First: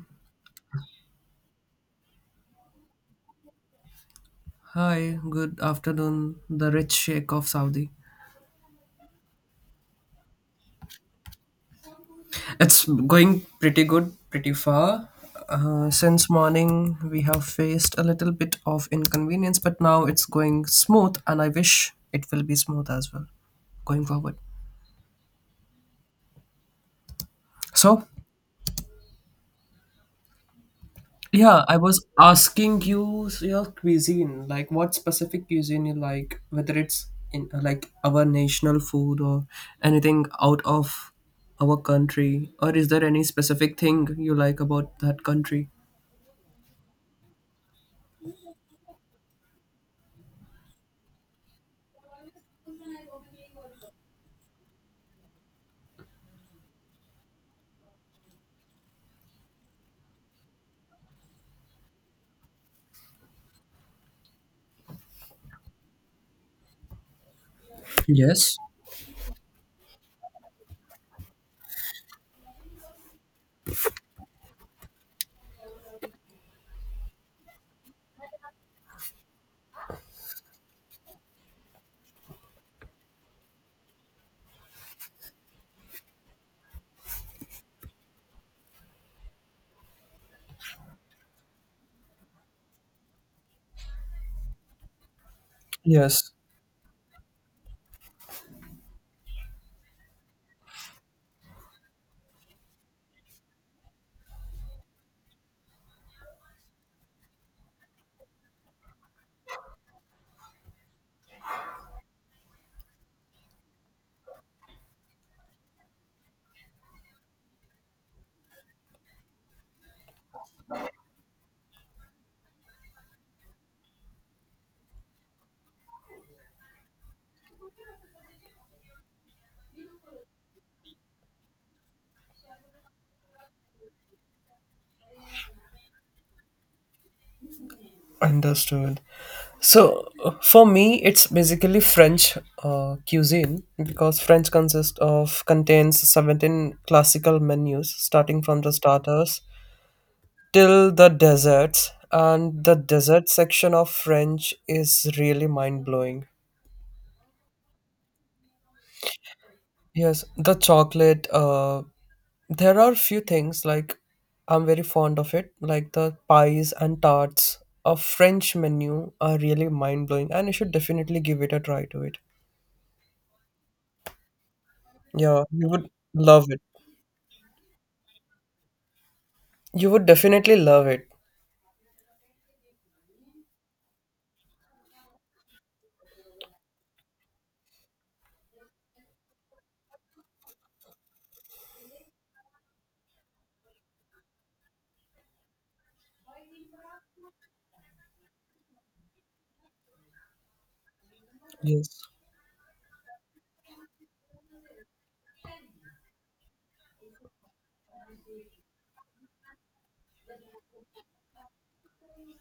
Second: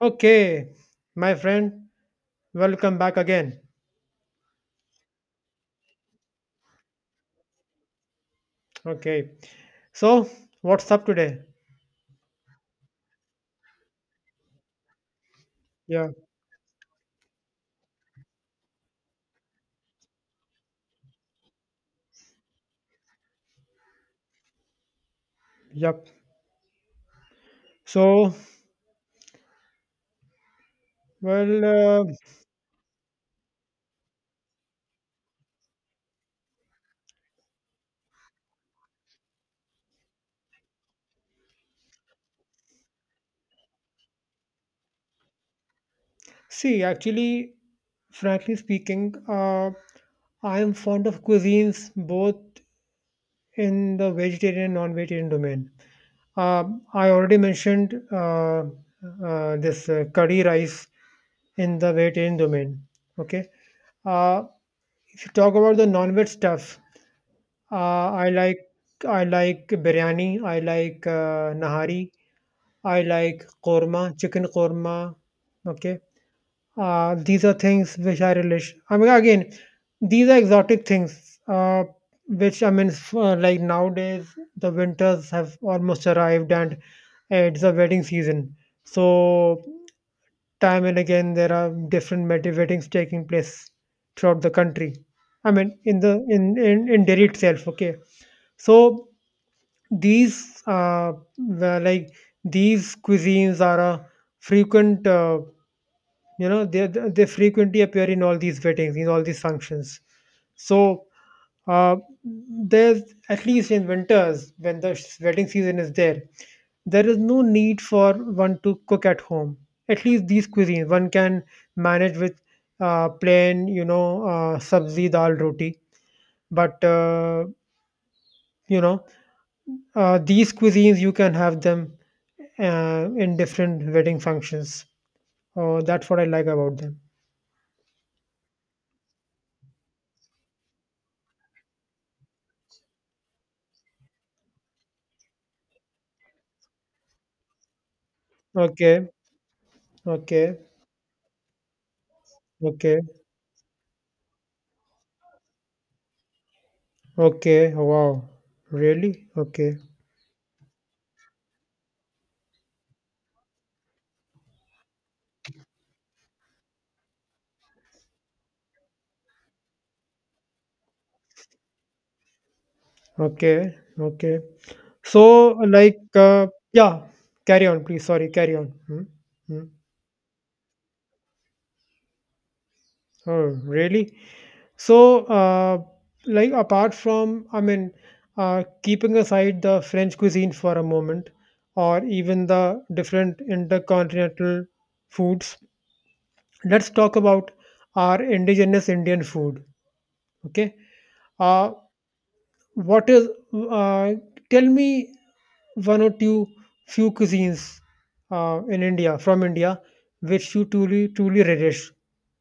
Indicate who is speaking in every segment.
Speaker 1: Okay, my friend, welcome back again.
Speaker 2: Hi, good afternoon. The rich Sheikh of Saudi.
Speaker 1: Okay, so what's up today?
Speaker 2: It's going pretty good, pretty far. Uh,
Speaker 1: Yeah,
Speaker 2: since morning, we have faced a little bit of inconvenience, but now it's going smooth, and I wish it will be smooth as well going forward.
Speaker 1: yep.
Speaker 2: So,
Speaker 1: So, well,
Speaker 2: yeah, I
Speaker 1: uh,
Speaker 2: was asking you your cuisine, like what specific cuisine you like, whether it's in like our national food or anything out of our country, or is there any specific thing you like about that country?
Speaker 1: See, actually, frankly speaking, I am fond of cuisines both in the vegetarian and non-vegetarian domain. I already mentioned this curry rice in the vegetarian domain. Okay, uh, if you talk about the non-veg stuff, Uh, I
Speaker 2: Yes.
Speaker 1: like I like biryani. I like nahari. I like korma, chicken korma. Okay, these are things which I relish. I mean, again, these are exotic things. Which I mean, f- Like nowadays, the winters have almost arrived, and it's a wedding season. So time and again there are different weddings taking place throughout the country. I mean
Speaker 2: Yes,
Speaker 1: in Delhi itself. Okay, so these like these cuisines are a frequent, they frequently appear in all these weddings, in all these functions. So, uh, there's, at least in winters when the wedding season is there, there is no need for one to cook at home. At least these cuisines one can manage with, plain, sabzi dal roti. But you know These cuisines you can have them in different wedding functions. Oh, that's what I like about them.
Speaker 2: understood. So for me, it's basically French cuisine, because French consists of contains 17 classical menus starting from the
Speaker 1: Okay.
Speaker 2: starters
Speaker 1: Okay,
Speaker 2: till the deserts, and the
Speaker 1: okay,
Speaker 2: desert section of French is really mind blowing.
Speaker 1: okay. Wow, really? Okay,
Speaker 2: Yes, the chocolate, there are few things like I'm very fond of it, like the pies and tarts. A French menu are really mind blowing, and you should definitely give it a try to it.
Speaker 1: okay, okay.
Speaker 2: Yeah,
Speaker 1: So,
Speaker 2: you would
Speaker 1: like, uh,
Speaker 2: love it.
Speaker 1: yeah, carry on, please. Sorry, carry on. Hmm? Hmm?
Speaker 2: You would definitely love it.
Speaker 1: Oh, really? So, uh, Apart from, I mean, keeping aside the French cuisine for a moment, or even the different intercontinental foods, let's talk about our indigenous Indian food. Okay. Uh,
Speaker 2: Yes.
Speaker 1: What is uh, Tell me one or two few cuisines in India from India which you truly relish,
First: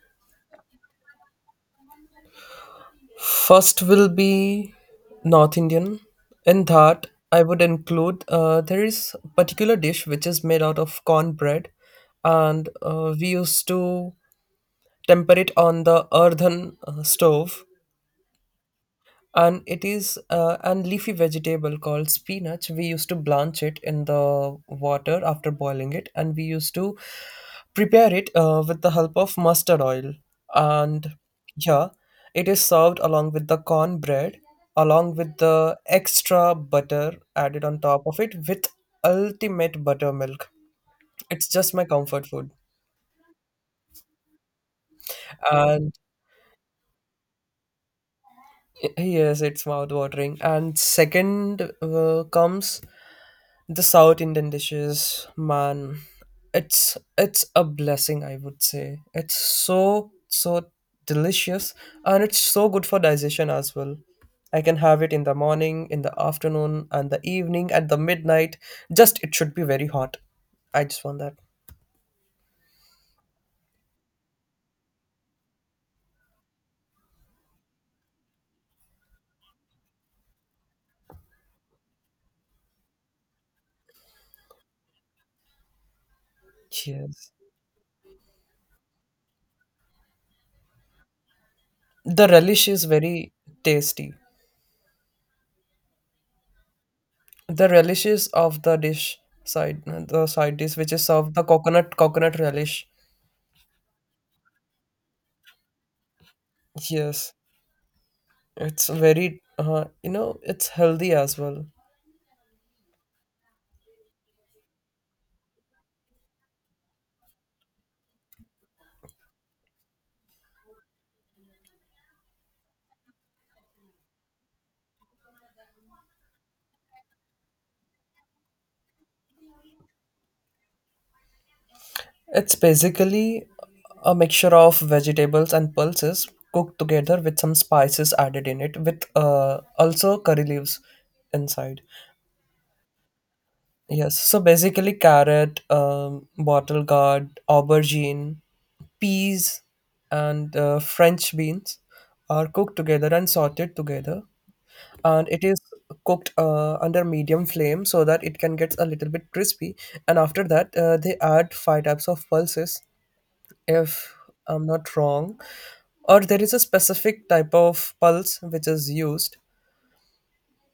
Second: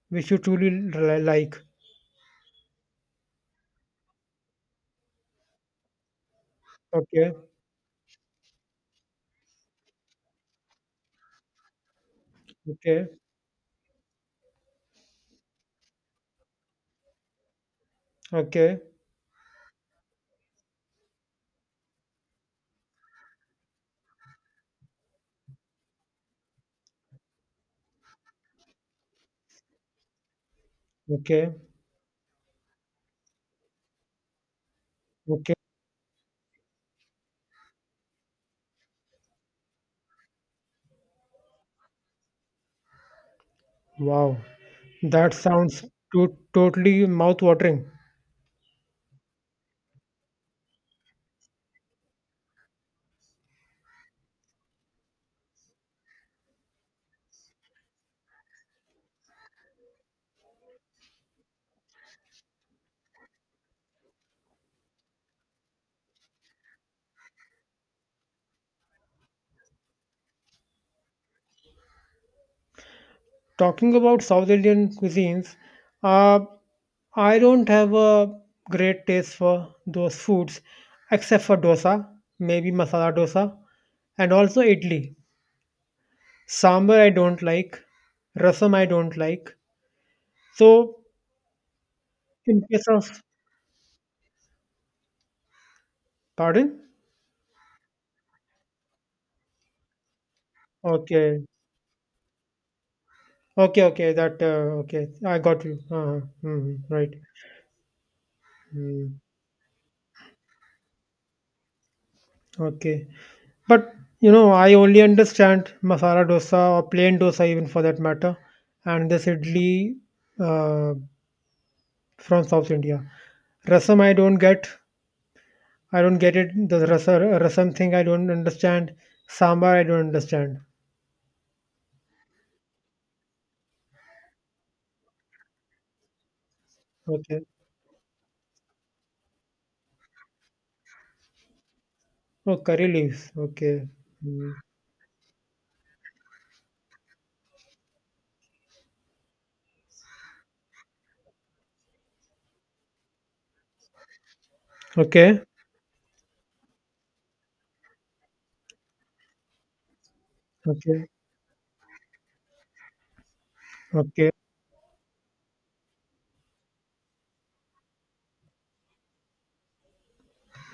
Speaker 1: which you like.
Speaker 2: First will be North Indian. In that,
Speaker 1: Okay,
Speaker 2: I would include there is a particular dish which is made out of cornbread, and
Speaker 1: okay,
Speaker 2: we used to temper it on the earthen stove,
Speaker 1: okay,
Speaker 2: and it is an leafy vegetable called spinach. We used to blanch it in the water after boiling it, and we used to prepare it with the help of mustard oil, and
Speaker 1: okay,
Speaker 2: yeah, it is served along with the cornbread, along with
Speaker 1: okay.
Speaker 2: the extra butter added on top of it, with ultimate buttermilk. It's just my comfort food.
Speaker 1: Wow, that sounds
Speaker 2: And
Speaker 1: totally mouth-watering.
Speaker 2: yes, it's mouth watering. And second comes the South Indian dishes, man, it's a blessing, I would say. It's so so delicious, and it's so good for digestion as well. I can have it in the morning, in the afternoon, and the evening, at the midnight. Just it should be very hot. I just want that.
Speaker 1: Talking about South Indian cuisines, uh, I don't have a great taste for those foods except for dosa, maybe masala dosa, and also idli. Sambar I
Speaker 2: Cheers.
Speaker 1: don't like. Rasam I don't like. So
Speaker 2: The
Speaker 1: in
Speaker 2: relish is
Speaker 1: case of,
Speaker 2: very tasty.
Speaker 1: pardon?
Speaker 2: The relishes of the dish side, the side dish which is of
Speaker 1: Okay.
Speaker 2: the coconut relish.
Speaker 1: Okay, okay. That Okay. I got you. Mm, right.
Speaker 2: Yes. It's
Speaker 1: Mm,
Speaker 2: very, it's healthy as well.
Speaker 1: okay. But you know, I only understand masala dosa or plain dosa even for that matter, and this idli uh, from South India. Rasam I don't get. I don't get it. Rasam thing I don't understand. Sambar I don't understand.
Speaker 2: It's basically a mixture of vegetables and pulses cooked together with
Speaker 1: Okay.
Speaker 2: some spices added in it, with also curry leaves inside.
Speaker 1: Oh, curry leaves. Okay.
Speaker 2: Yes, so
Speaker 1: Mm.
Speaker 2: basically carrot, bottle gourd, aubergine, peas, and French beans are cooked together and sorted together, and
Speaker 1: Okay.
Speaker 2: it is cooked under medium flame so that it can get a little bit crispy. And after that
Speaker 1: Okay.
Speaker 2: they add five types of pulses, if
Speaker 1: Okay.
Speaker 2: I'm not wrong, or there is a specific type of pulse which is used.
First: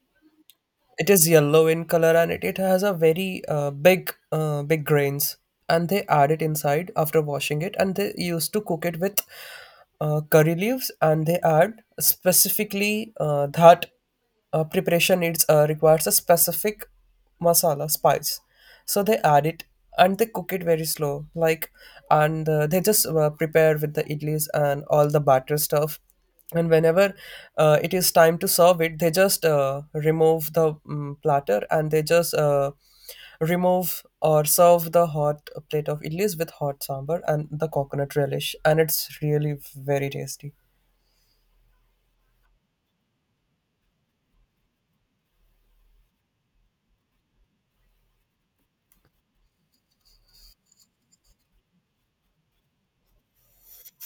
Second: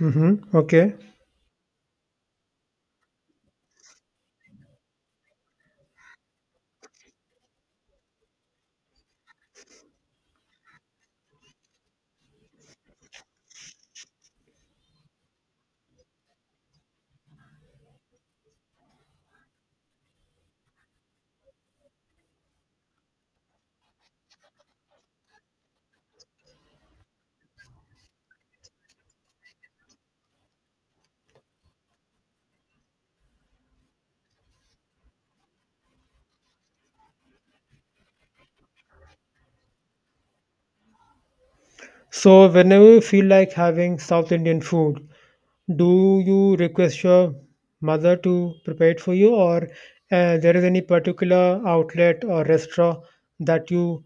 Speaker 1: Mm-hmm. Okay.
Speaker 2: It is yellow in color, and it has a very big, big grains. And they add it inside after washing it, and they used to cook it with curry leaves. And they add specifically that preparation needs requires a specific masala spice, so they add it, and they cook it very slow like. And they just prepare with the idlis and all the batter stuff. And whenever it is time to serve it, they just remove the platter, and they just remove or serve the hot plate of idlis with hot sambar and the coconut relish, and it's really very tasty.
Speaker 1: So whenever you feel like having South Indian food, do you request your mother to prepare it for you, or there is any particular outlet or restaurant that you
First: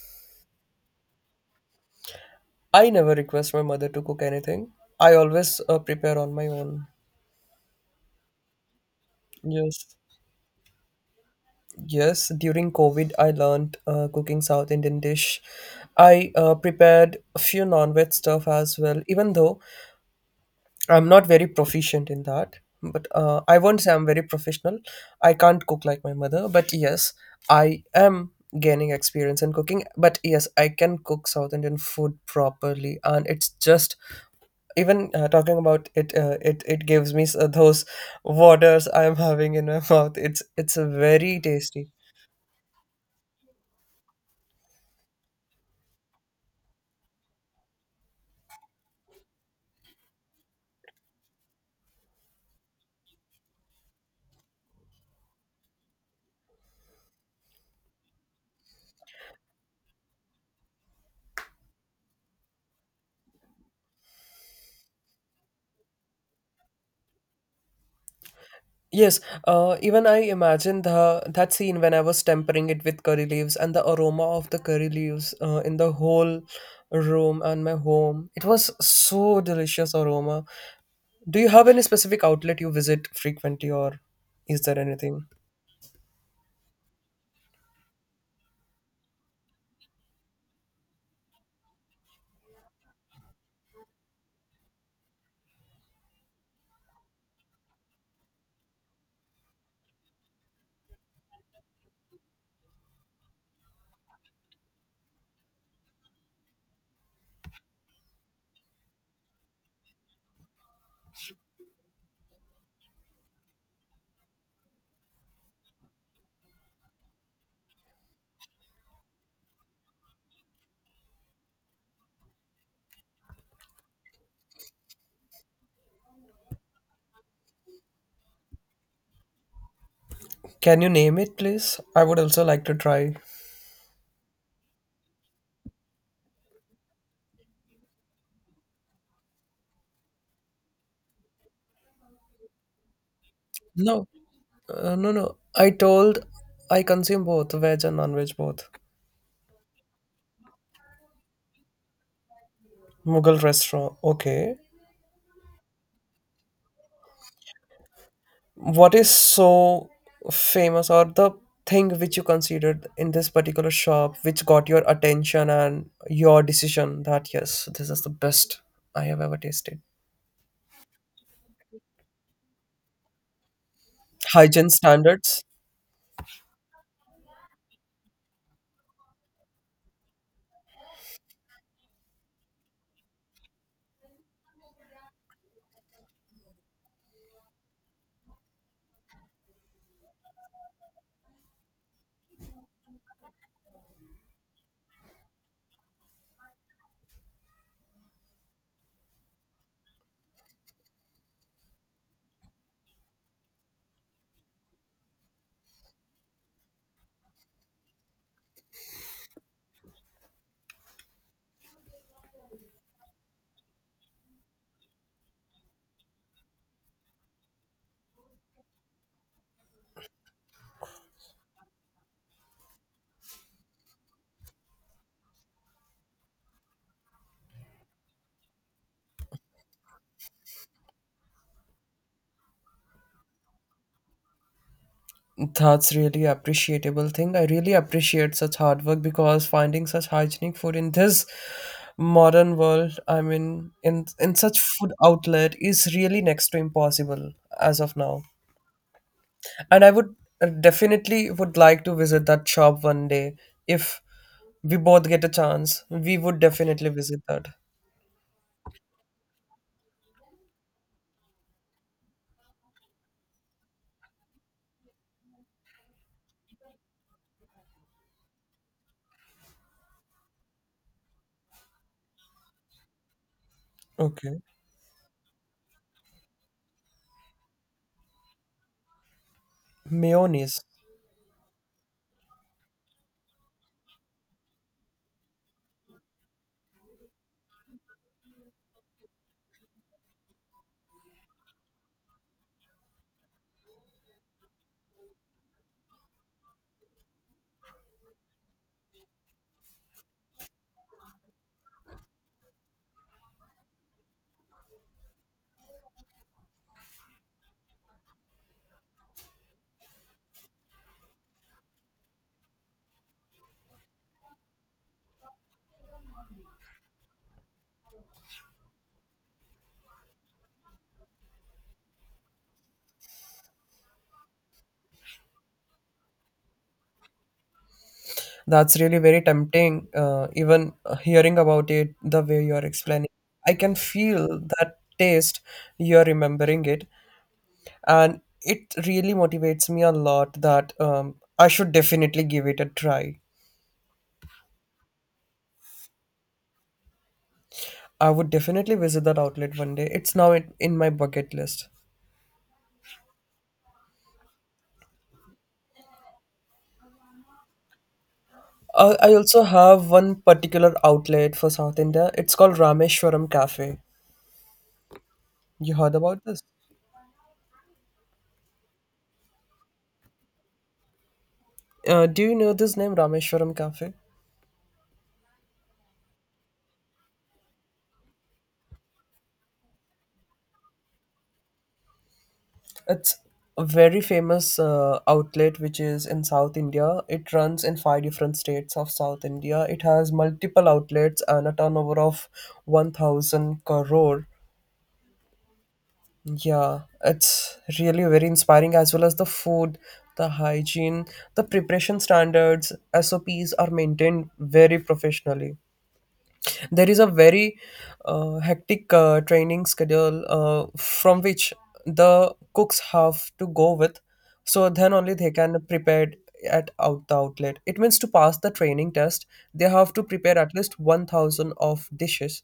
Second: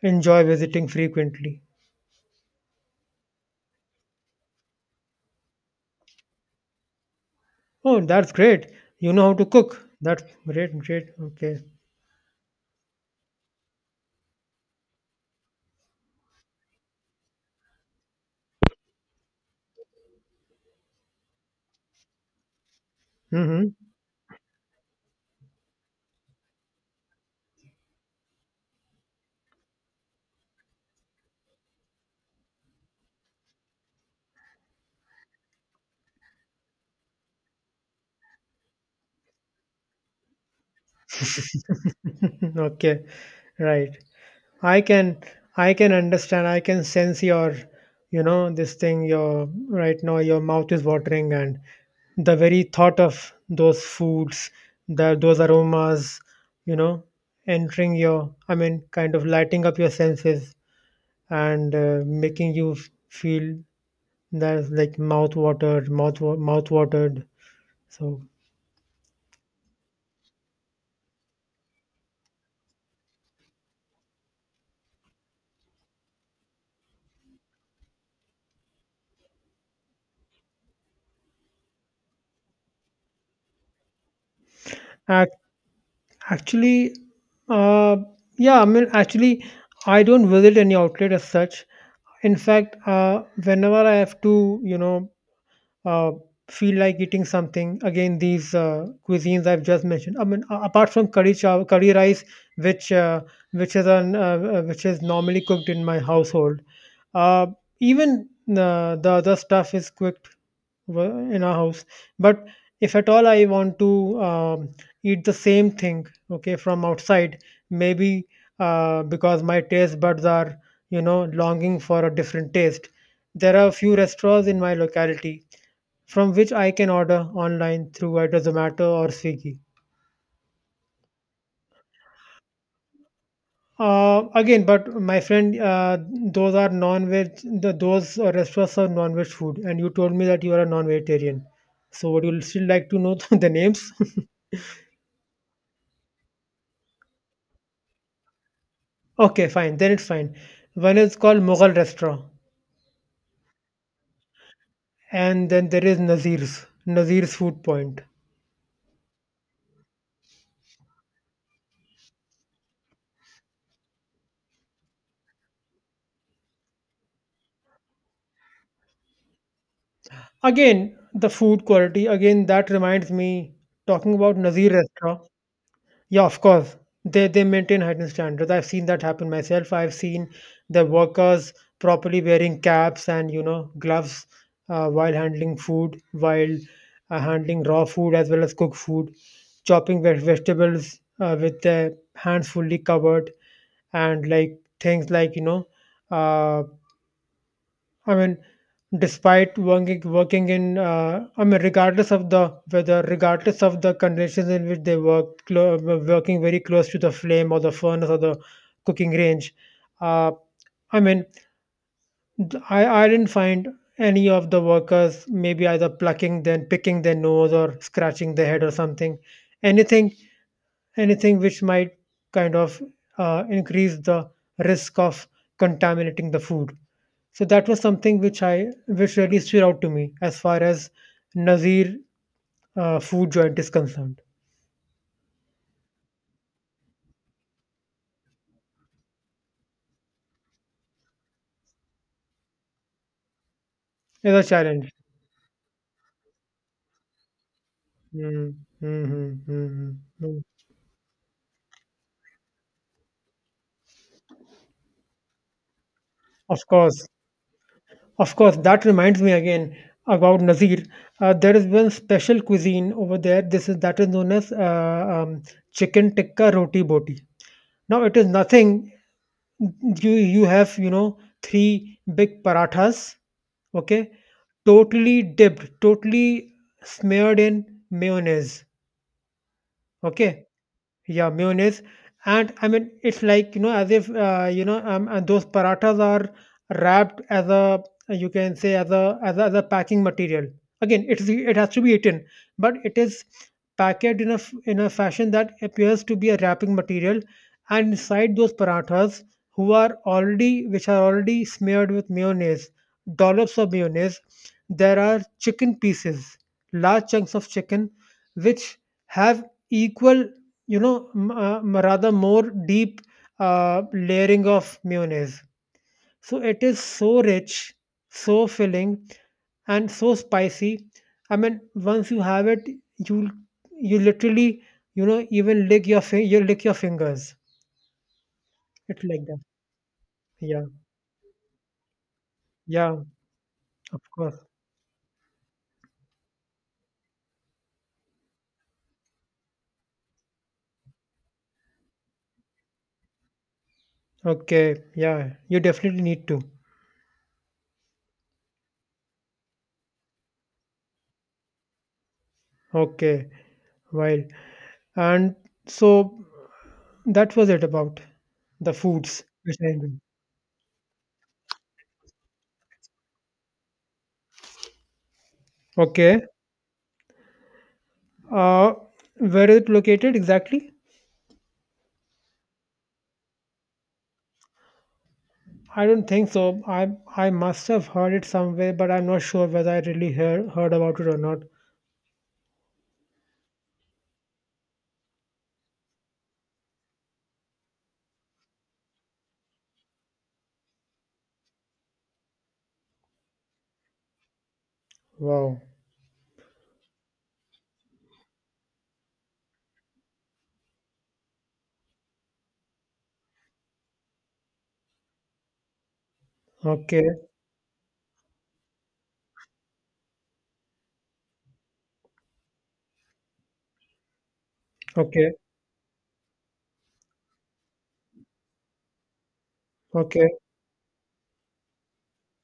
Speaker 1: enjoy visiting frequently?
Speaker 2: I never request my mother to cook anything. I always prepare on my own.
Speaker 1: Oh, that's great. You know how to
Speaker 2: Yes.
Speaker 1: cook. That's great. Great. Okay.
Speaker 2: Yes, during COVID, I learned cooking South Indian dish. I prepared a few non-veg stuff as well, even though I'm not very proficient in that. But I
Speaker 1: Mm-hmm.
Speaker 2: won't say I'm very professional. I can't cook like my mother, but yes, I am gaining experience in cooking. But yes, I can cook South Indian food properly, and it's just even talking about it, it gives me those waters I'm having in my mouth. It's very tasty.
Speaker 1: Okay. Right. I can I can understand. I can sense your, you know, this thing. Your right now, your mouth is watering, and the very thought of those foods, the those aromas, you know, entering your. I mean, kind of lighting up your senses, and making you feel that's like mouth watered, mouth watered. So
Speaker 2: Yes, even I imagine the that scene when I was tempering it with curry leaves, and the aroma of the curry leaves in the whole room and my home. It was so delicious aroma. Do you have any specific outlet you visit frequently, or is there anything?
Speaker 1: ac- actually, uh, yeah. I mean, actually, I don't visit any outlet as such. In fact, whenever I have to, you know, uh, feel like eating something, again, these cuisines I've just mentioned. I mean, apart from curry chow, curry rice, which uh, which is an which is normally cooked in my household. Uh, even The other stuff is quick in our house. But if at all I want to, um, eat the same thing, okay, from outside, maybe, because my taste buds are, you know, longing for a different taste, there are a few restaurants in my locality from which I can order online through either Zomato or Swiggy.
Speaker 2: Can you name it, please? I would also like to try.
Speaker 1: But my friend, those are non-veg. The, those restaurants are non-veg food, and you told me that you are a non-vegetarian. So, would you still like to know the names?
Speaker 2: No, no, no. I told I consume both veg and non-veg both.
Speaker 1: Okay, fine. Then it's fine. One is called Mughal Restaurant,
Speaker 2: Mughal restaurant. Okay.
Speaker 1: and then there is Nazir's, Nazir's Food Point.
Speaker 2: What is so famous, or the thing which you considered in this particular shop which got your attention and your decision that yes, this is the best I have ever tasted?
Speaker 1: Again, the food quality. Again, that reminds me talking about
Speaker 2: Hygiene
Speaker 1: Nazir Restaurant.
Speaker 2: standards.
Speaker 1: Yeah, of course. They maintain heightened standards. I've seen that happen myself. I've seen the workers properly wearing caps and, you know, gloves, while handling food, while handling raw food as well as cooked food, chopping vegetables with their hands fully covered, and like things like, you know. uh, I mean, despite working in, I mean, regardless of the weather, regardless of the conditions in which they work, working very close to the flame or the furnace or the cooking range, uh, I mean, I didn't find any of the workers maybe either plucking then picking their nose or scratching their head or something. Anything Anything which might kind of increase the risk of contaminating the food. So that was something which I which really stood out to me as far as Nazir food joint is concerned.
Speaker 2: That's really appreciable thing. I really appreciate such hard work, because finding such hygienic food in this modern world, I mean in
Speaker 1: It's a
Speaker 2: such
Speaker 1: challenge.
Speaker 2: food outlet, is really next to impossible as of now.
Speaker 1: Mm, mm, mm,
Speaker 2: And I
Speaker 1: mm,
Speaker 2: would
Speaker 1: mm.
Speaker 2: definitely would like to visit that shop one day. If we both get a chance, we would
Speaker 1: Of
Speaker 2: definitely
Speaker 1: course,
Speaker 2: visit that.
Speaker 1: of course. That reminds me again about Nazir. There is one special cuisine over there. This is That is known as chicken tikka roti boti. Now it is nothing, you have, you know, three big parathas, okay,
Speaker 2: Okay.
Speaker 1: totally dipped, totally smeared in mayonnaise. Okay,
Speaker 2: Mayonnaise.
Speaker 1: yeah, mayonnaise. And I mean, it's like, you know, as if, you know, and those parathas are wrapped as a, you can say, as a packing material. Again, it's, it has to be eaten, but it is packaged in a, in a fashion that appears to be a wrapping material. And inside those parathas, which are already smeared with mayonnaise, dollops of mayonnaise, there are chicken pieces, large chunks of chicken, which have equal, you know, rather more deep layering of mayonnaise. So it is so rich, so filling, and so spicy. I mean, once you have it, you you literally, you know, even lick your you lick your fingers.
Speaker 2: That's really
Speaker 1: It's
Speaker 2: very
Speaker 1: like that.
Speaker 2: tempting,
Speaker 1: Yeah,
Speaker 2: even hearing about it the way you are
Speaker 1: yeah,
Speaker 2: explaining, I can
Speaker 1: of
Speaker 2: feel
Speaker 1: course.
Speaker 2: that taste. You're remembering it, and it really motivates me a lot that I should definitely give it a try.
Speaker 1: Okay, yeah, you definitely need to.
Speaker 2: I would definitely visit that outlet one day. It's now in my bucket list.
Speaker 1: Okay, wild. And so that was it about the
Speaker 2: I
Speaker 1: foods
Speaker 2: also
Speaker 1: which I
Speaker 2: have
Speaker 1: enjoy.
Speaker 2: one particular outlet for South India. It's called Rameshwaram Cafe. You heard
Speaker 1: Okay.
Speaker 2: about this?
Speaker 1: Uh, where is it located exactly?
Speaker 2: Do you know this name, Rameshwaram Cafe?
Speaker 1: I don't think so. I must have heard it somewhere, but I'm not sure whether I really heard about it or not.
Speaker 2: It's a very famous outlet which is in South India. It runs in five different states of South India. It has multiple outlets and a turnover of 1,000 crore.
Speaker 1: Wow.
Speaker 2: Yeah, it's really very inspiring, as well as the food, the hygiene, the preparation standards. SOPs are maintained very professionally. There is a
Speaker 1: Okay.
Speaker 2: very hectic training schedule from which the cooks have to go with, so then only they
Speaker 1: Okay.
Speaker 2: can prepare at out the outlet. It means to pass the training test, they have to
Speaker 1: Okay.
Speaker 2: prepare at least 1,000 of dishes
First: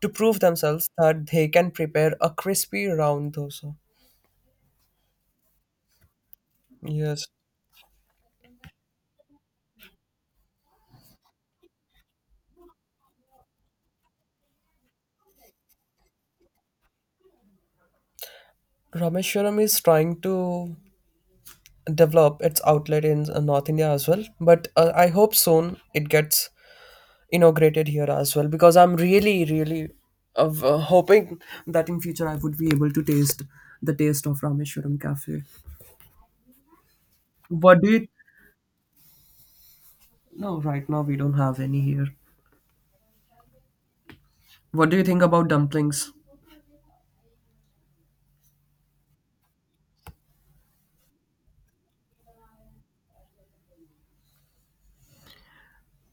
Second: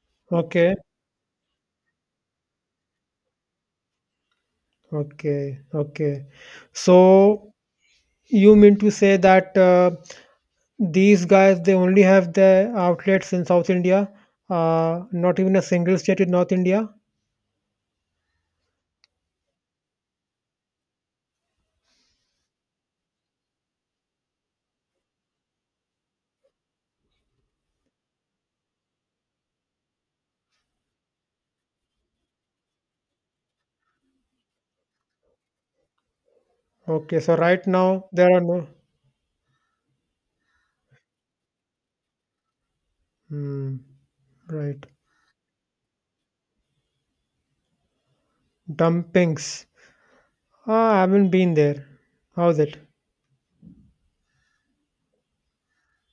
Speaker 2: to prove
Speaker 1: Okay.
Speaker 2: themselves that they can prepare a crispy round dosa.
Speaker 1: Okay. Okay.
Speaker 2: Yes,
Speaker 1: So you mean to say that these guys they only have their outlets in South India, not even a single state in North India?
Speaker 2: Rameshwaram is trying to develop its outlet in North India as well, but I hope soon it gets inaugurated here as well, because I'm really, really hoping that in future I would be able to taste the taste of Rameshwaram Cafe.
Speaker 1: Okay. So right
Speaker 2: What do
Speaker 1: now
Speaker 2: you?
Speaker 1: there are no.
Speaker 2: No, right now we don't have any here.
Speaker 1: Hmm, right.
Speaker 2: What do you think about dumplings?
Speaker 1: Dumpings. Ah, I haven't been there. How's it?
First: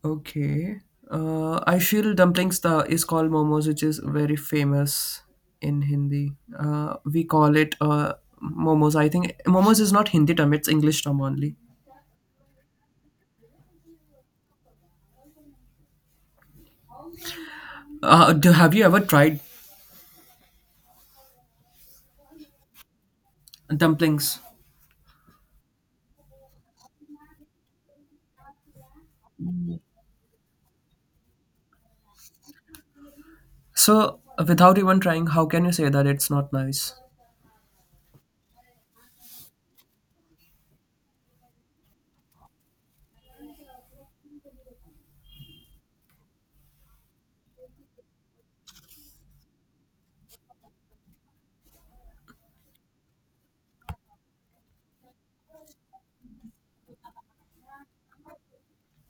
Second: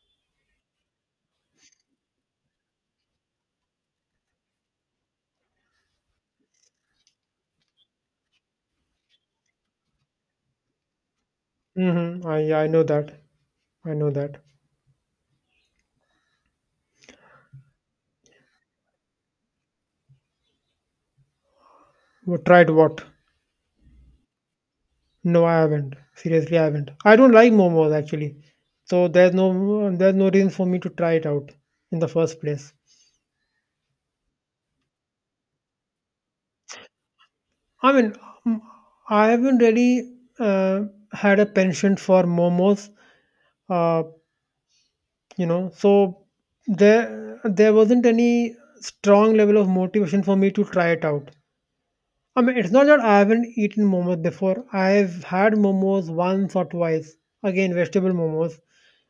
Speaker 2: Okay. I feel dumplings the is called momos, which is very famous in Hindi. We call it momos. I think momos is not Hindi term; it's English term only.
Speaker 1: Mm-hmm. I know that. I know that.
Speaker 2: Have you ever tried
Speaker 1: Well, tried what?
Speaker 2: dumplings?
Speaker 1: No, I haven't. Seriously, I haven't. I don't like momos actually. So there's no there's no reason for me to try it out in the first place.
Speaker 2: So, without even trying, how can you say that it's not nice?
Speaker 1: I mean, mm, I haven't really uh, had a penchant for momos. Uh, you know, so there wasn't any strong level of motivation for me to try it out. I mean, it's not that I haven't eaten momos before. I've had momos once or twice. Again, vegetable momos,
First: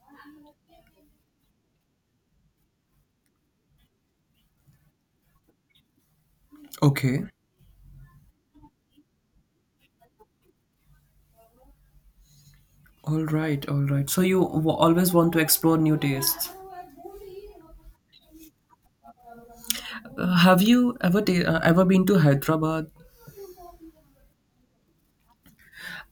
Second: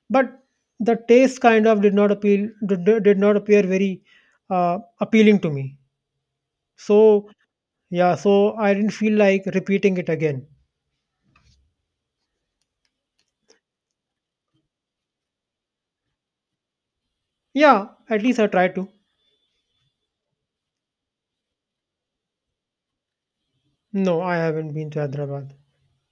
Speaker 1: but the taste kind of did not appeal. Did not appear very appealing to me.
Speaker 2: Okay.
Speaker 1: So yeah, so I didn't feel like repeating it again.
Speaker 2: All right. All right. So you always want to explore new tastes.
Speaker 1: Yeah, at least I tried to.
Speaker 2: Have you ever been to Hyderabad?
Speaker 1: No, I haven't been to Hyderabad.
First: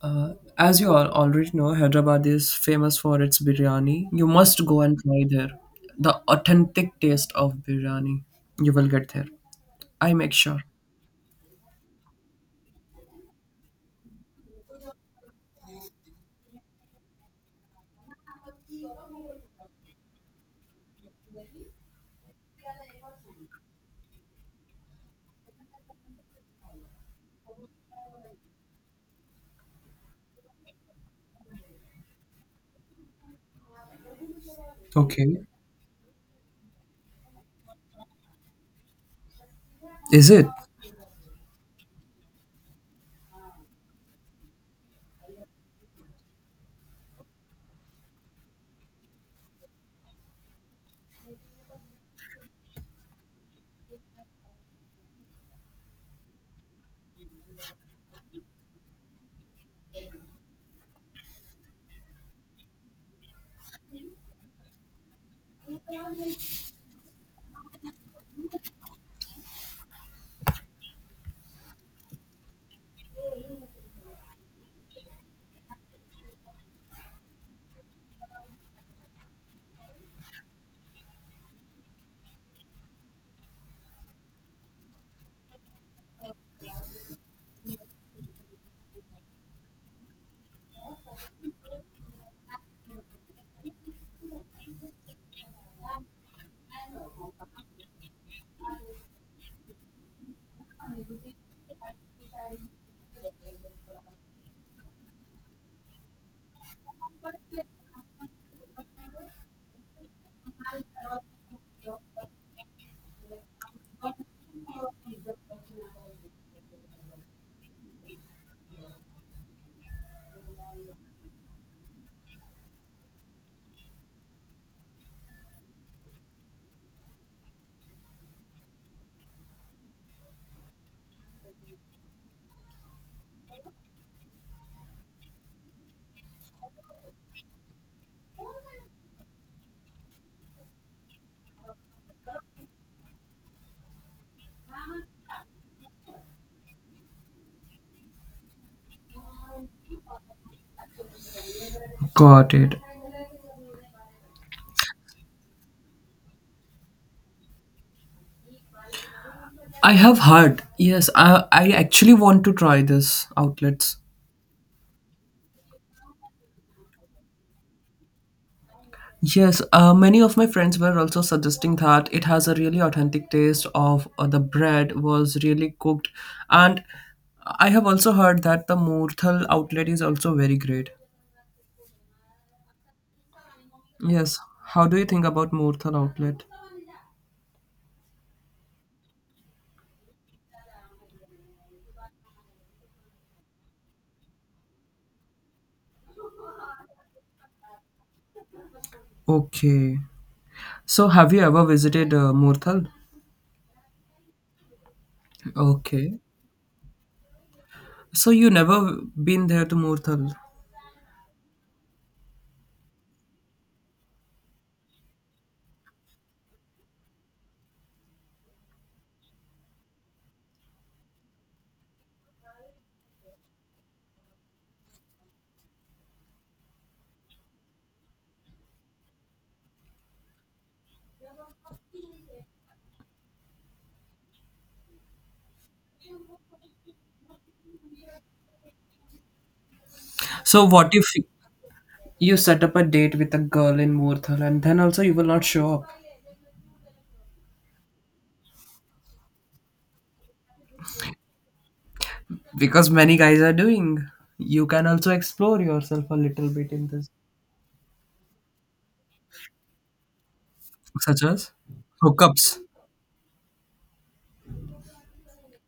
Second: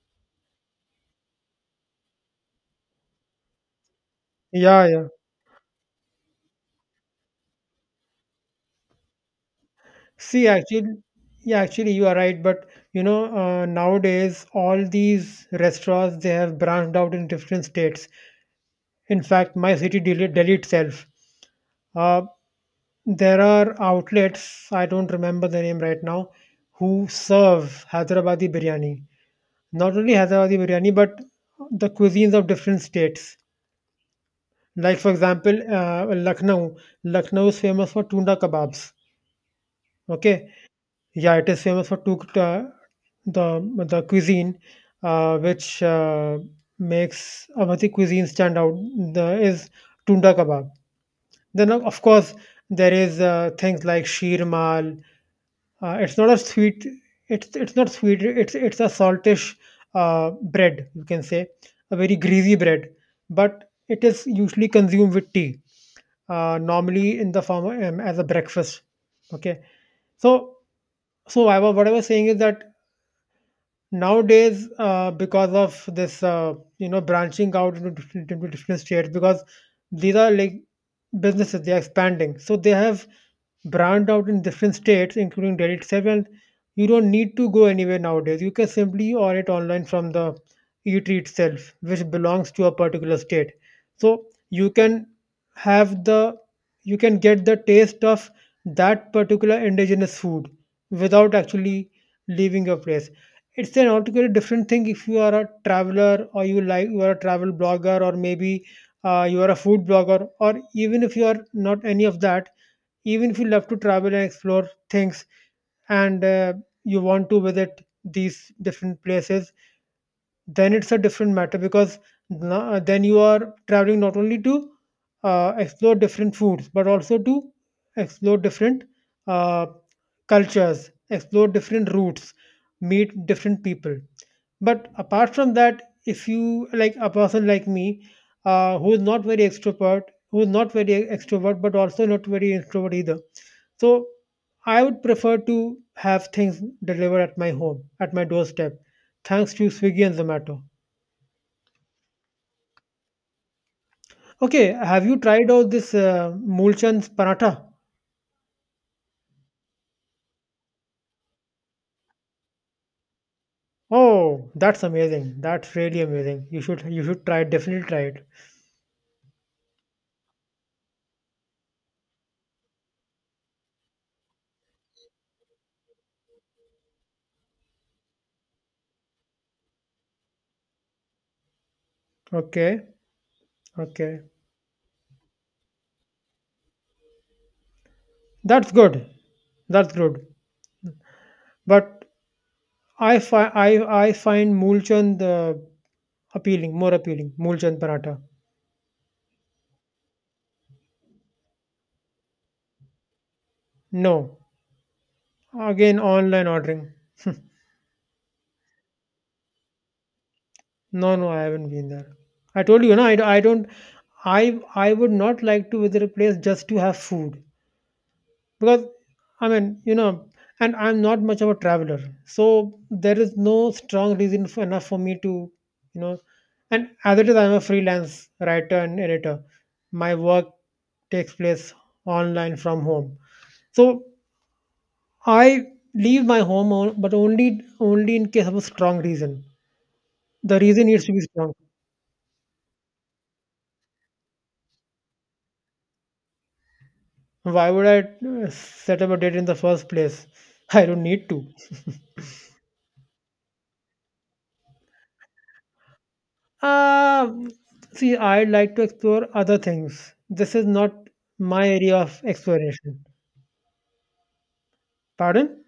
Speaker 2: As you all already know, Hyderabad is famous for its biryani. You must go
Speaker 1: Yeah,
Speaker 2: and
Speaker 1: yeah.
Speaker 2: try there. The authentic taste of biryani. You will get there. I make
Speaker 1: See,
Speaker 2: sure.
Speaker 1: actually, yeah, actually, you are right. But you know, nowadays all these restaurants they have branched out in different states. In fact, my city, Delhi itself, uh, there are outlets, I don't remember the name right now, who serve Hyderabadi biryani. Not only Hyderabadi biryani, but the cuisines of different states. Like, for
Speaker 2: Okay.
Speaker 1: example, Lucknow. Lucknow is famous for tunda kebabs.
Speaker 2: Is it?
Speaker 1: Okay. Yeah, it is famous for two, the cuisine, which makes Amati cuisine stand out, is tunda kebab. Then, of course, there is things like sheermal. It's not a sweet. It's not sweet. It's a saltish bread. You can say a very greasy bread, but it is usually consumed with tea. Normally in the form of, as a breakfast. Okay, so so I, what I was saying is that nowadays because of this uh, branching out into into different states because these are like businesses, they are expanding, so they have branched out in different states including Delhi itself. And you don't need to go anywhere nowadays, you can simply order it online from the eatery itself which belongs to a particular state. So you can have the you can get the taste of that particular indigenous food without actually leaving your place. It's an altogether different thing if you are a traveler, or you are a travel blogger, or maybe you are a food blogger, or even if you are not any of that, even if you love to travel and explore things and you want to visit these different places, then it's a different matter because then you are traveling not only to explore different foods but also to explore different uh, cultures, explore different routes, meet different people. But apart from that, if you like a person like me, who is not very extrovert, who is not very extrovert but also not very introvert either, so I would prefer to have things delivered at my home, at my doorstep. Thanks to Swiggy and Zomato.
Speaker 2: Got it.
Speaker 1: Okay, have you tried out this Moolchand's paratha?
Speaker 2: I have heard. Yes, I actually want to try this outlets.
Speaker 1: Oh, that's amazing. That's really amazing. You should try it. Definitely try it.
Speaker 2: Yes, many of my friends were also suggesting that it has a really authentic taste of the bread was really cooked, and I have also heard that the Murthal outlet is also very great.
Speaker 1: Okay, okay.
Speaker 2: Yes. How do you think about Murthal outlet?
Speaker 1: That's good. That's good. But I fi- I find Moolchand appealing, more appealing. Moolchand paratha.
Speaker 2: Okay. So have you ever visited Murthal?
Speaker 1: No. Again,
Speaker 2: Okay.
Speaker 1: online ordering.
Speaker 2: So you never been there to Murthal.
Speaker 1: No, no, I haven't been there. I told you, no, I don't. I would not like to visit a place just to have food, because I mean, you know, and I'm not much of a traveler, so there is no strong reason enough for me to, you know. And as it is, I'm a freelance writer and editor. My work takes place online from home. So I leave my home, but only only in case of a strong reason. The
Speaker 2: So
Speaker 1: reason
Speaker 2: what
Speaker 1: needs
Speaker 2: if
Speaker 1: to be strong.
Speaker 2: you set up a date with a girl in Murthal, and then also you will not show up?
Speaker 1: Why would I set up a date in the first place? I don't need to.
Speaker 2: Because many guys are doing. You can also explore yourself a little bit in this.
Speaker 1: Uh, see, I'd like to explore other things. This is not
Speaker 2: Such as
Speaker 1: my area of
Speaker 2: hookups.
Speaker 1: exploration. Pardon?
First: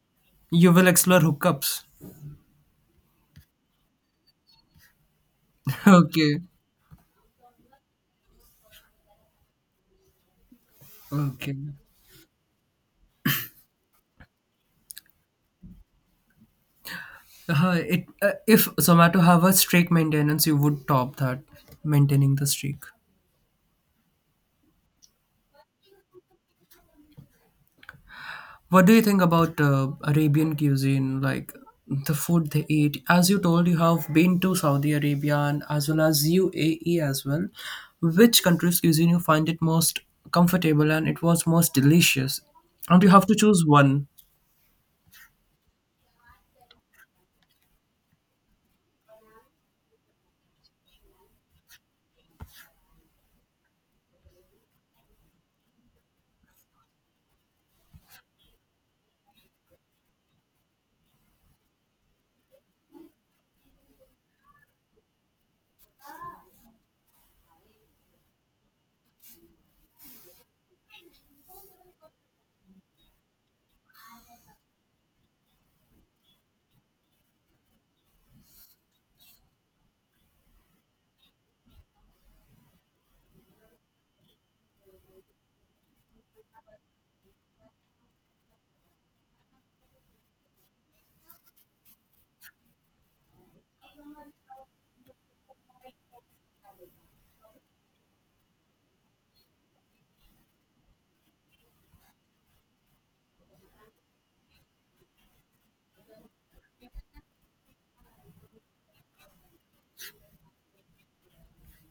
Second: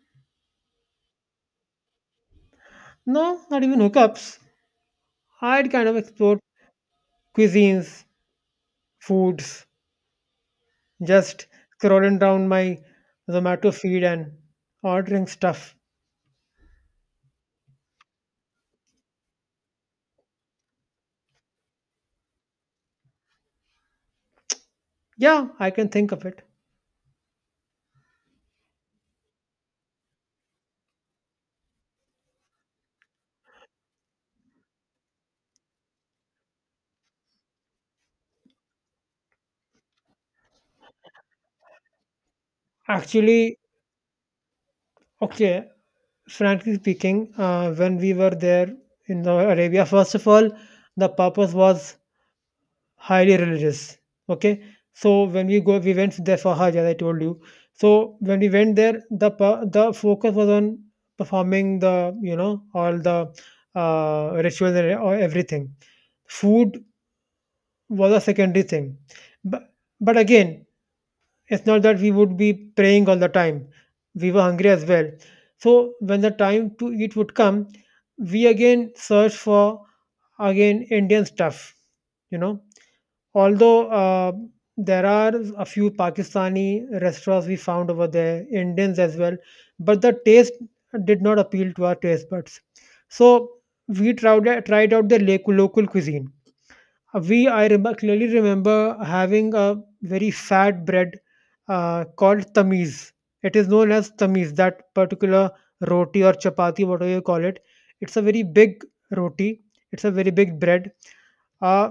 Speaker 2: You will explore hookups.
Speaker 1: No, not even hookups. I'd kind of explore
Speaker 2: Okay.
Speaker 1: cuisines, foods, just
Speaker 2: Okay.
Speaker 1: scrolling down my Zomato feed and ordering stuff.
Speaker 2: It if Zomato have a streak maintenance, you would top that maintaining the streak.
Speaker 1: Yeah, I can think of it.
Speaker 2: What do you think about Arabian cuisine, like the food they eat? As you told, you have been to Saudi Arabia and as well as UAE as well. Which country's cuisine you find it most comfortable and it was most delicious? And you have to
Speaker 1: Actually,
Speaker 2: choose one.
Speaker 1: okay, frankly speaking, when we were there in the Arabia, first of all, the purpose was highly religious. Okay, so when we went there for Hajj, as I told you. So when we went there, the focus was on performing the, you know, all the rituals and or everything. Food was a secondary thing, but but again, it's not that we would be praying all the time. We were hungry as well. So when the time to eat would come, we again search for, again, Indian stuff, you know. Although there are a few Pakistani restaurants we found over there, Indians as well, but the taste did not appeal to our taste buds. So we tried out the local cuisine. We, I remember, clearly remember having a very fat bread called tamiz. It is known as tamiz, that particular roti or chapati, whatever you call it. It's a very big roti, it's a very big bread, uh,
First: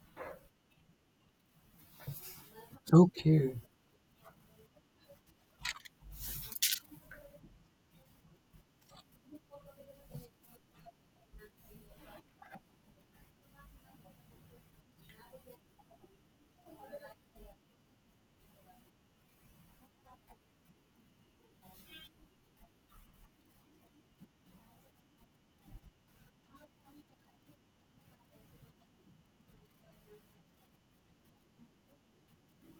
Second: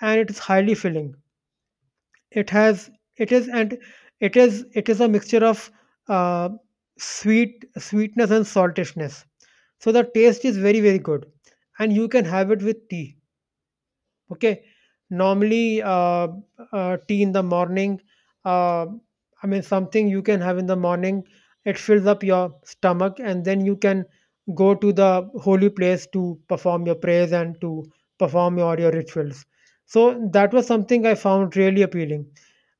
Speaker 1: and it is highly filling. it has it is
Speaker 2: Okay.
Speaker 1: and it is it is a mixture of uh, sweet, sweetness and saltishness. So the taste is very very good, and you can have it with tea. Okay, normally tea in the morning, uh, I mean something you can have in the morning. It fills up your stomach and then you can go to the holy place to perform your prayers and to perform your rituals. So that was something I found really appealing.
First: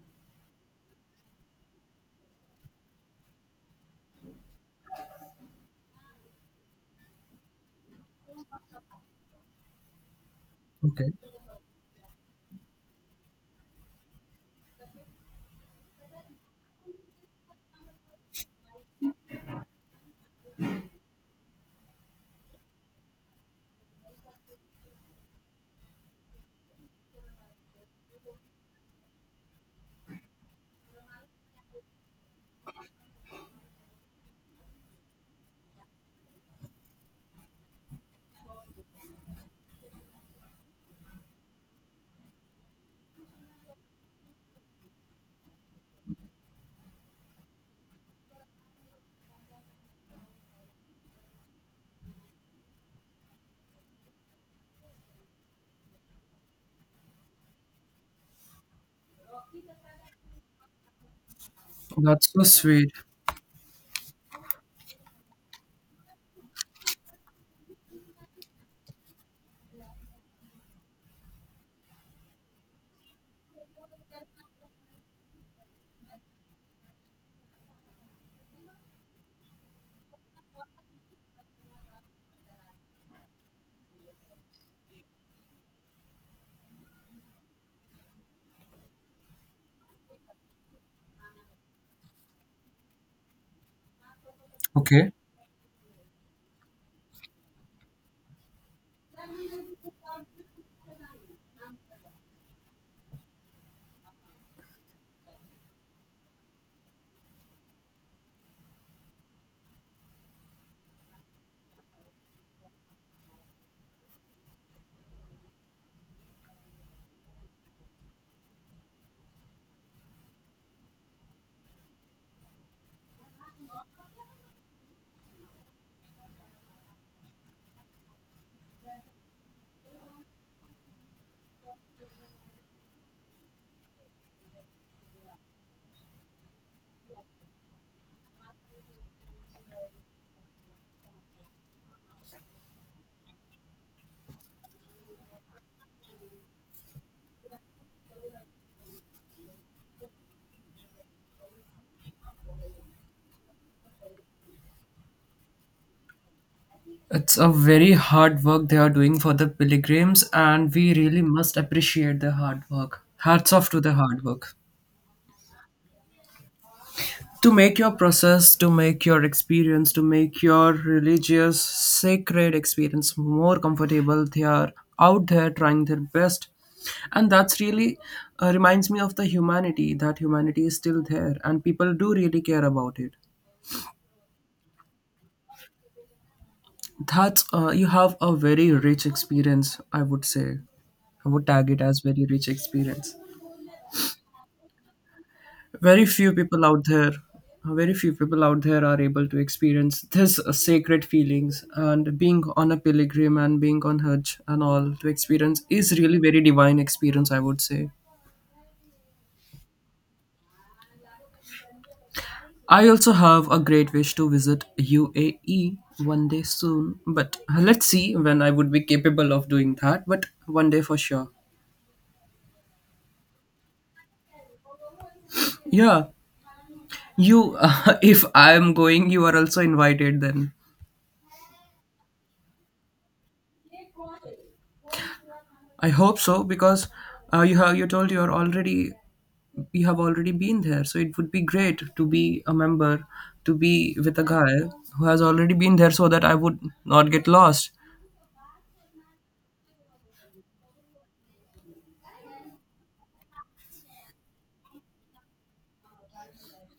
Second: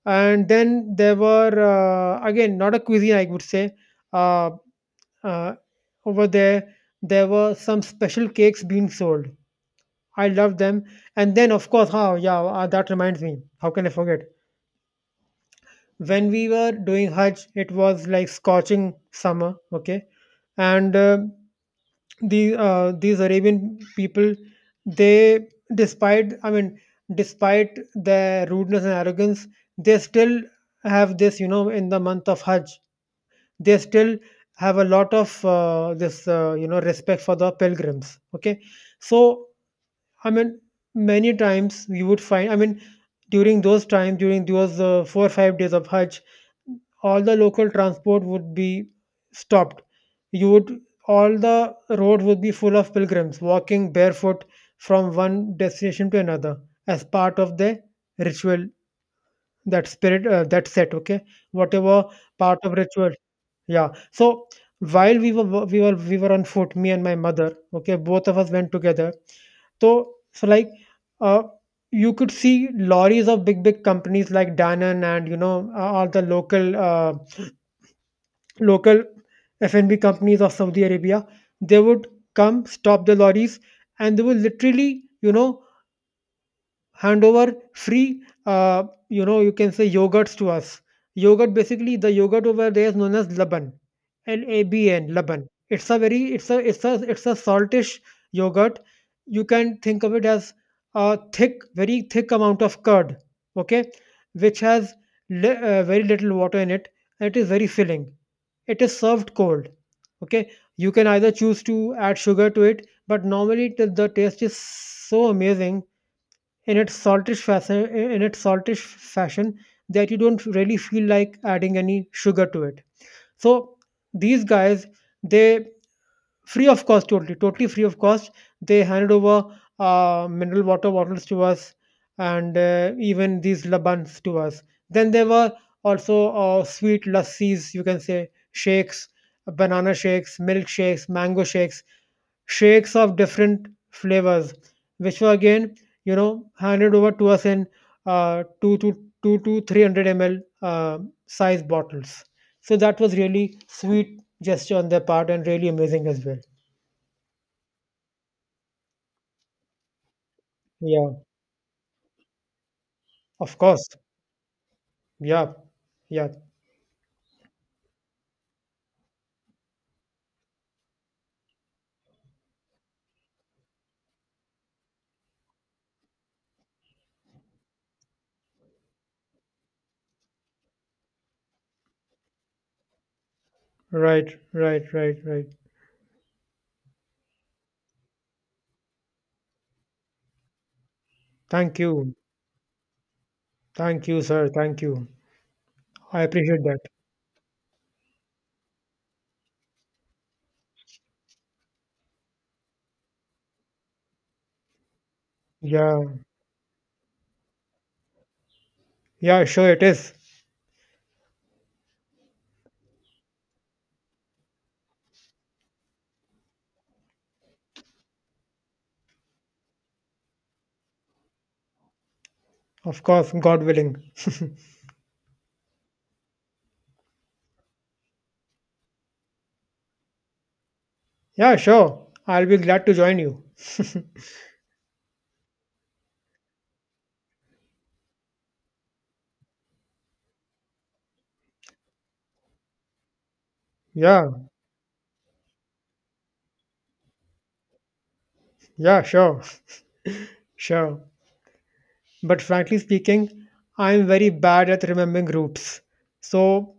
Speaker 1: And then there were, again, not a cuisine, I would say. Uh, uh, Over there, there were some special cakes being sold. I loved them.
Speaker 2: Okay.
Speaker 1: And then, of course, how, yeah, that reminds me. How can I forget? When we were doing Hajj, it was like scorching summer, okay? And the, these Arabian people, they, despite, I mean, despite their rudeness and arrogance, they still have this, you know, in the month of Hajj. They still have a lot of this you know, respect for the pilgrims, okay. So I mean, many times you would find, I mean, during those times, during those 4 or 5 days of Hajj, all the local transport would be stopped. You would, all the roads would be full of pilgrims walking barefoot from one destination to another as part of the ritual. That spirit that set, okay, whatever,
Speaker 2: That's so
Speaker 1: part of
Speaker 2: sweet.
Speaker 1: ritual, yeah. So while we were on foot, me and my mother. Okay, both of us went together. So so like uh, you could see lorries of big big companies like Danone, and, you know, all the local local F&B companies of Saudi Arabia. They would come, stop the lorries, and they would literally, you know, hand over free you know, you can say yogurts to us. Yogurt, basically the yogurt over there is known as laban, l-a-b-n,
Speaker 2: Okay.
Speaker 1: laban. It's a very, it's a, it's a, it's a saltish yogurt. You can think of it as a thick, very thick amount of curd, okay, which has very little water in it, and it is very filling. It is served cold, okay. You can either choose to add sugar to it, but normally the taste is so amazing in its saltish fashion, in its saltish fashion, that you don't really feel like adding any sugar to it. So these guys, they, free of cost, totally totally free of cost, they handed over mineral water bottles to us, and even these labans to us. Then there were also sweet lassis, you can say shakes, banana shakes, milk shakes, mango shakes, shakes of different flavors, which were again, you know, handed over to us in uh, 2 to 2 to 300 ml size bottles. So that was really sweet gesture on their part, and really amazing as well.
Speaker 2: It's a very hard work they are doing for the pilgrims, and we
Speaker 1: Yeah,
Speaker 2: really must appreciate the hard work. Hats
Speaker 1: of
Speaker 2: off to
Speaker 1: course.
Speaker 2: the hard work.
Speaker 1: Yeah, yeah.
Speaker 2: To make your process, to make your experience, to make your religious, sacred experience more comfortable, they are out there trying their best. And that's really reminds me of the humanity, that humanity is still there, and people do really care about it.
Speaker 1: Right, right, right, right.
Speaker 2: That's you have a very rich experience, I would say. I would tag
Speaker 1: Thank
Speaker 2: it as
Speaker 1: you.
Speaker 2: very rich experience.
Speaker 1: Thank you, sir. Thank you.
Speaker 2: Very
Speaker 1: I
Speaker 2: few people
Speaker 1: appreciate that.
Speaker 2: out there, very few people out there are able to experience this sacred feelings, and being on a pilgrim and being on Hajj and all to experience is
Speaker 1: Yeah,
Speaker 2: really very divine experience, I would say.
Speaker 1: yeah, sure, it is.
Speaker 2: I also have a great wish to visit UAE one day soon, but let's see when I would be capable of doing that, but one day for sure.
Speaker 1: Of course, God willing.
Speaker 2: Yeah, you, if I am going, you are also invited. Then
Speaker 1: Yeah, sure. I'll be glad to join you.
Speaker 2: I hope so, because you told you have already been there. So it would be great to be a member, to be with a
Speaker 1: Yeah,
Speaker 2: guy who has already been there, so that I would not get lost.
Speaker 1: yeah, sure, sure. But frankly speaking, I'm very bad at remembering routes. So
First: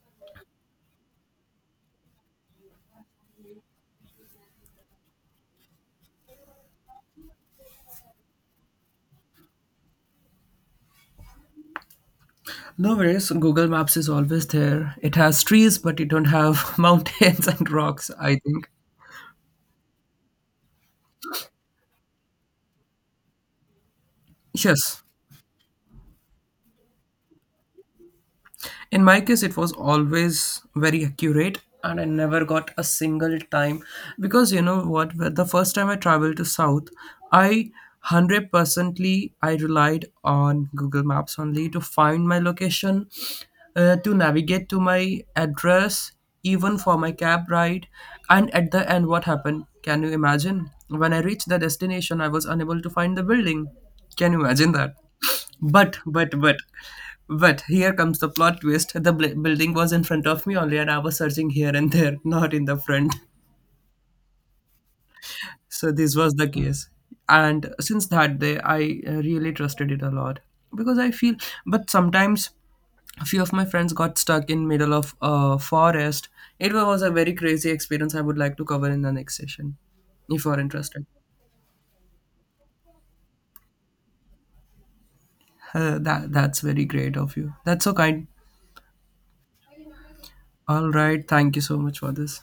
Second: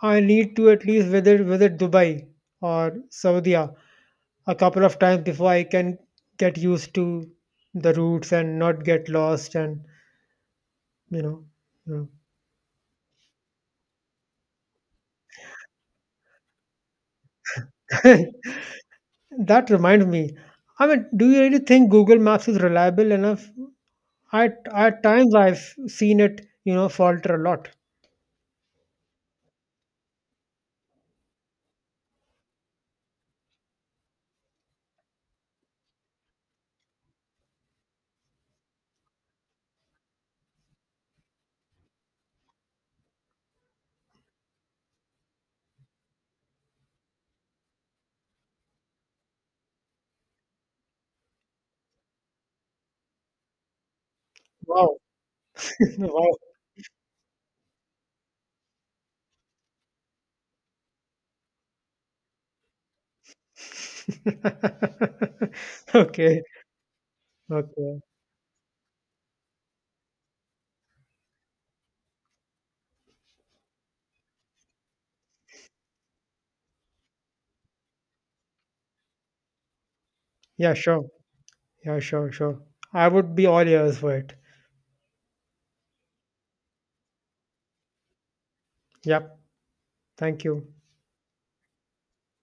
Speaker 1: I need to at least visit Dubai or Saudi a couple of times before I can get used to the routes and not get lost, and you know, you
Speaker 2: No worries. Google Maps is always there. It has trees, but it don't have mountains and rocks.
Speaker 1: know.
Speaker 2: I think
Speaker 1: That reminds me. I mean, do you really think Google Maps is reliable enough? At
Speaker 2: yes.
Speaker 1: times I've seen it, you know, falter a lot.
Speaker 2: In my case, it was always very accurate, and I never got a single time. Because you know what, the first time I traveled to south, I 100%ly I relied on Google Maps only to find my location, to navigate to my address, even for my cab ride. And at the end, what happened, can you imagine, when I reached the destination, I was unable to find the building, can you imagine that?
Speaker 1: Wow.
Speaker 2: but,
Speaker 1: Wow.
Speaker 2: but, but, but here comes the plot twist. The building was in front of me only, and I was searching here and there, not in the front. So this was
Speaker 1: Okay.
Speaker 2: the case. And
Speaker 1: Okay.
Speaker 2: since that day, I really trusted it a lot because I feel. But sometimes a few of my friends got stuck in middle of a forest. It was a very crazy experience. I would like to cover in the next session, if you are
Speaker 1: Yeah, sure.
Speaker 2: interested.
Speaker 1: Yeah, sure, sure. I would be all ears for it.
Speaker 2: That's very great of you. That's so kind.
Speaker 1: Yep. Thank you.
Speaker 2: All right. Thank you so much for this.